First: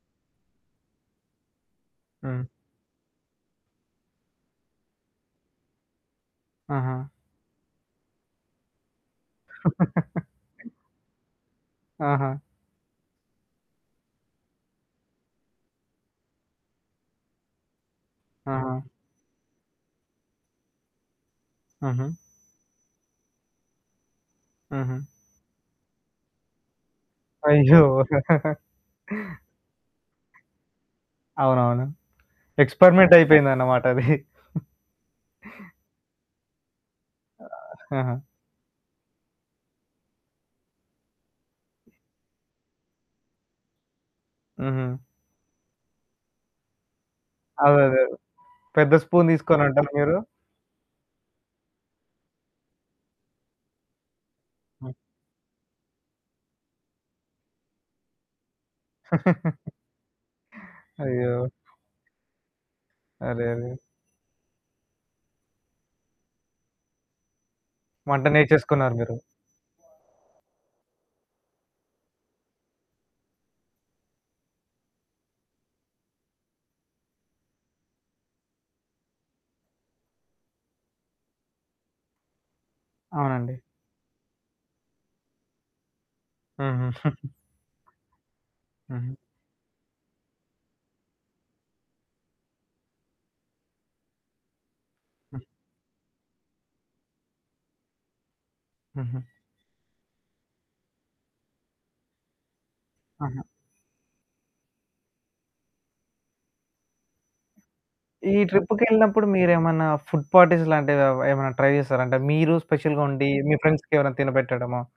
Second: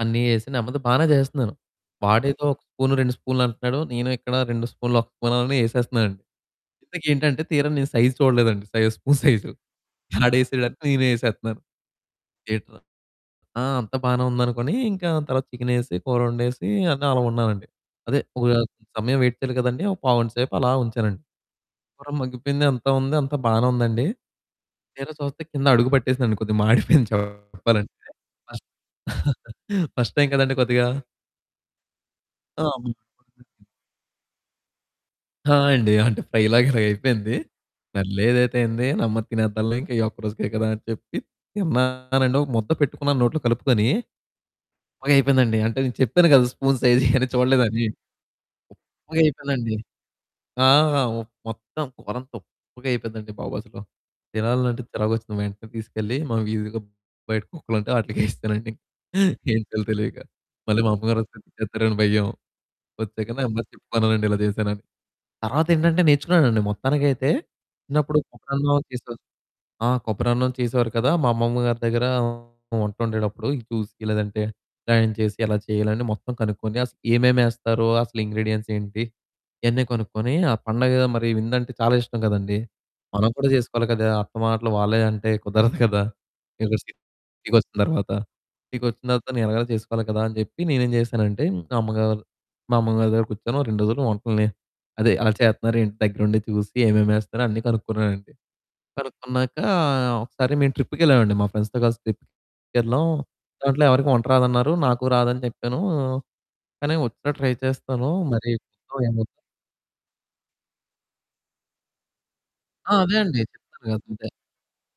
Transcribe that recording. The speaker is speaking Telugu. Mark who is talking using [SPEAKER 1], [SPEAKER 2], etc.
[SPEAKER 1] అన్నీ ఏసి నెమ్మదిగా బానే చేస్తన్నాను.
[SPEAKER 2] హ్మ్.
[SPEAKER 1] వాడేదో ఒక స్పూను 2 స్పూన్లు అంటన్నాడు. నేను ఇక్కడ 2 స్పూన్లు ఒక స్పూనని ఎసేస్తున్నానండి.
[SPEAKER 2] ఆహా!
[SPEAKER 1] ఇంతకీ ఏంటంటే తీరా నేను సైజ్ చూడలేదండి. సైజ్, స్పూన్ సైజు ఆడేసాడాని నేను ఎసేతన్నాను.
[SPEAKER 2] ఆహా!
[SPEAKER 1] ఏంట్రా ఆ! అంతా బానే ఉందనుకోని ఇంకా తర్వాత చికెనేసి, కూరొండేసి అన్ని అలా ఉన్నానండి. అదే ఒక
[SPEAKER 2] ఆహా!
[SPEAKER 1] సమయం వెయిట్ చేయాలి కదండీ! ఒక పావుగంట సేపు అలా ఉంచానండి. కూర
[SPEAKER 2] ఆహా!
[SPEAKER 1] మగ్గిపోయింది అంతా ఉంది, అంతా బానే ఉందండి.
[SPEAKER 2] ఆహా!
[SPEAKER 1] తీరా చూస్తే కింద అడుగు పట్టేసింది కొద్దిగ మాడిపోయింది
[SPEAKER 2] అయ్యో!
[SPEAKER 1] చెప్పాలంటే. ఫస్ట్ టైమ్ కదండీ కొద్దిగా.
[SPEAKER 2] అవును. అవును
[SPEAKER 1] ఆ! అవునండి.
[SPEAKER 2] ఎక్స్పెరిమెంట్ అయిపోయింది
[SPEAKER 1] [unintelligible]
[SPEAKER 2] అన్నమాట అది.
[SPEAKER 1] ఆ! అండి. అంటే ఫ్రై లాగా ఇలాగపోయింది
[SPEAKER 2] అ ఆహా!
[SPEAKER 1] సర్లేదైతే ఏంది నెమ్మది తినేద్దాంలే ఇంకా ఈ ఒక్క రోజుకే కదా! అని చెప్పి తిన్నానండి. ఒక ముద్ద పెట్టుకున్నాను నోట్లో కలుపుకొని.
[SPEAKER 2] హుహు.
[SPEAKER 1] ఉప్పగయిపోయిందండి అంటే నేను చెప్పాను గదా స్పూన్ సైజు ఇయన్ని
[SPEAKER 2] అదే,
[SPEAKER 1] చూడలేదని.
[SPEAKER 2] అదేదే. పెద్ద స్పూన్
[SPEAKER 1] ఉప్పగయిపోయిందండి.
[SPEAKER 2] తీసుకోనంటారా మీరు?
[SPEAKER 1] ఆ! ఉప్ మొత్తం కూర అంతా ఉప్పుగయిపోయిందండి బాబు అసలు. తినాలంటే
[SPEAKER 2] హ్మ్.
[SPEAKER 1] చిరాకు వచ్చింది మా ఇంటికి తీసుకెళ్ళి, మా వీదిలో బయట కుక్కలు ఉంటే వాటిలికేసేసానండి ఇంక. ఏం చేయాలో తెలియక. మళ్ళీ మా అమ్మగారు
[SPEAKER 2] అయ్యో!
[SPEAKER 1] వస్తే తిడతారేమో అని భయం. వచ్చాక నెమ్మదిగా
[SPEAKER 2] అరెరే!
[SPEAKER 1] చెప్పుకున్నానండి ఇలా చేశానని, తర్వాత ఏంటంటే నేర్చుకున్నానండి మొత్తానికైతే చిన్నప్పుడు
[SPEAKER 2] వంట
[SPEAKER 1] కొబ్బరన్నం
[SPEAKER 2] నేర్చేసుకున్నారు మీరు.
[SPEAKER 1] చేసే ఆ! కొబ్బరి అన్నం చేసేవారు కదా! మా అమ్మమ్మ గారి దగ్గర వంట వండేటప్పుడు చూసి లేదంటే న్ చేసి ఎలా చేయాలి అని మొత్తం కనుక్కొని అసలు ఏమేమి ఎస్తారో, అసలు ఇంగ్రీడియెంట్స్ ఏంటి ఇయన్నీ కొనుక్కొని, ఆ పండగ మరి వింద అంటే చాలా ఇష్టం కదండీ. మనం కూడా
[SPEAKER 2] అవునండి.
[SPEAKER 1] చేసుకోవాలి కదా! అత్త మాటలు వాళ్ళే అంటే కుదరదు కదా!
[SPEAKER 2] హుహు.
[SPEAKER 1] [unintelligible] ఇంటికొచ్చిన తర్వాత ఇంటికొచ్చిన
[SPEAKER 2] హ్మ్.
[SPEAKER 1] తర్వాత నేను ఎలాగైనా చేసుకోవాలి కదా! అని చెప్పి నేనేం చేశానంటే మా అమ్మగారు మా అమ్మగారి దగ్గర కూర్చొని ఓ 2 రోజులు వంటల్ని అదే అలా చేతన్నారేంటి ఇంటి దగ్గర ఉండి చూసి, ఏమేమి వేస్తారో అన్నీ కనుక్కున్నానండి.
[SPEAKER 2] హుహు.
[SPEAKER 1] కనుక్కున్నాక ఒకసారి మేము ట్రిప్‌కి వెళ్ళామండి. మా ఫ్రెండ్స్‌తో కలిసి ట్రిప్‌కెళ్లాం.
[SPEAKER 2] ఆహా!
[SPEAKER 1] దాంట్లో ఎవరికీ వంట రాదన్నారు నాకు రాదని చెప్పాను. కానీ వచ్చినట్టు ట్రై చేస్తాను
[SPEAKER 2] ఈ
[SPEAKER 1] మరి చూద్దాం
[SPEAKER 2] ట్రిప్‌కెళ్ళినప్పుడు
[SPEAKER 1] ఏమైద్దో.
[SPEAKER 2] మీరేమన్నా ఫుడ్ పార్టీస్ లాంటివి ఏమన్నా ట్రై చేసారా? అంటే మీరు
[SPEAKER 1] ఆ!
[SPEAKER 2] స్పెషల్‌గా
[SPEAKER 1] అదే
[SPEAKER 2] వండి
[SPEAKER 1] అండి.
[SPEAKER 2] మీ
[SPEAKER 1] చెప్పాను కదా!
[SPEAKER 2] ఫ్రెండ్స్‌కెవరైనా
[SPEAKER 1] అదే.
[SPEAKER 2] తినబెట్టడమో?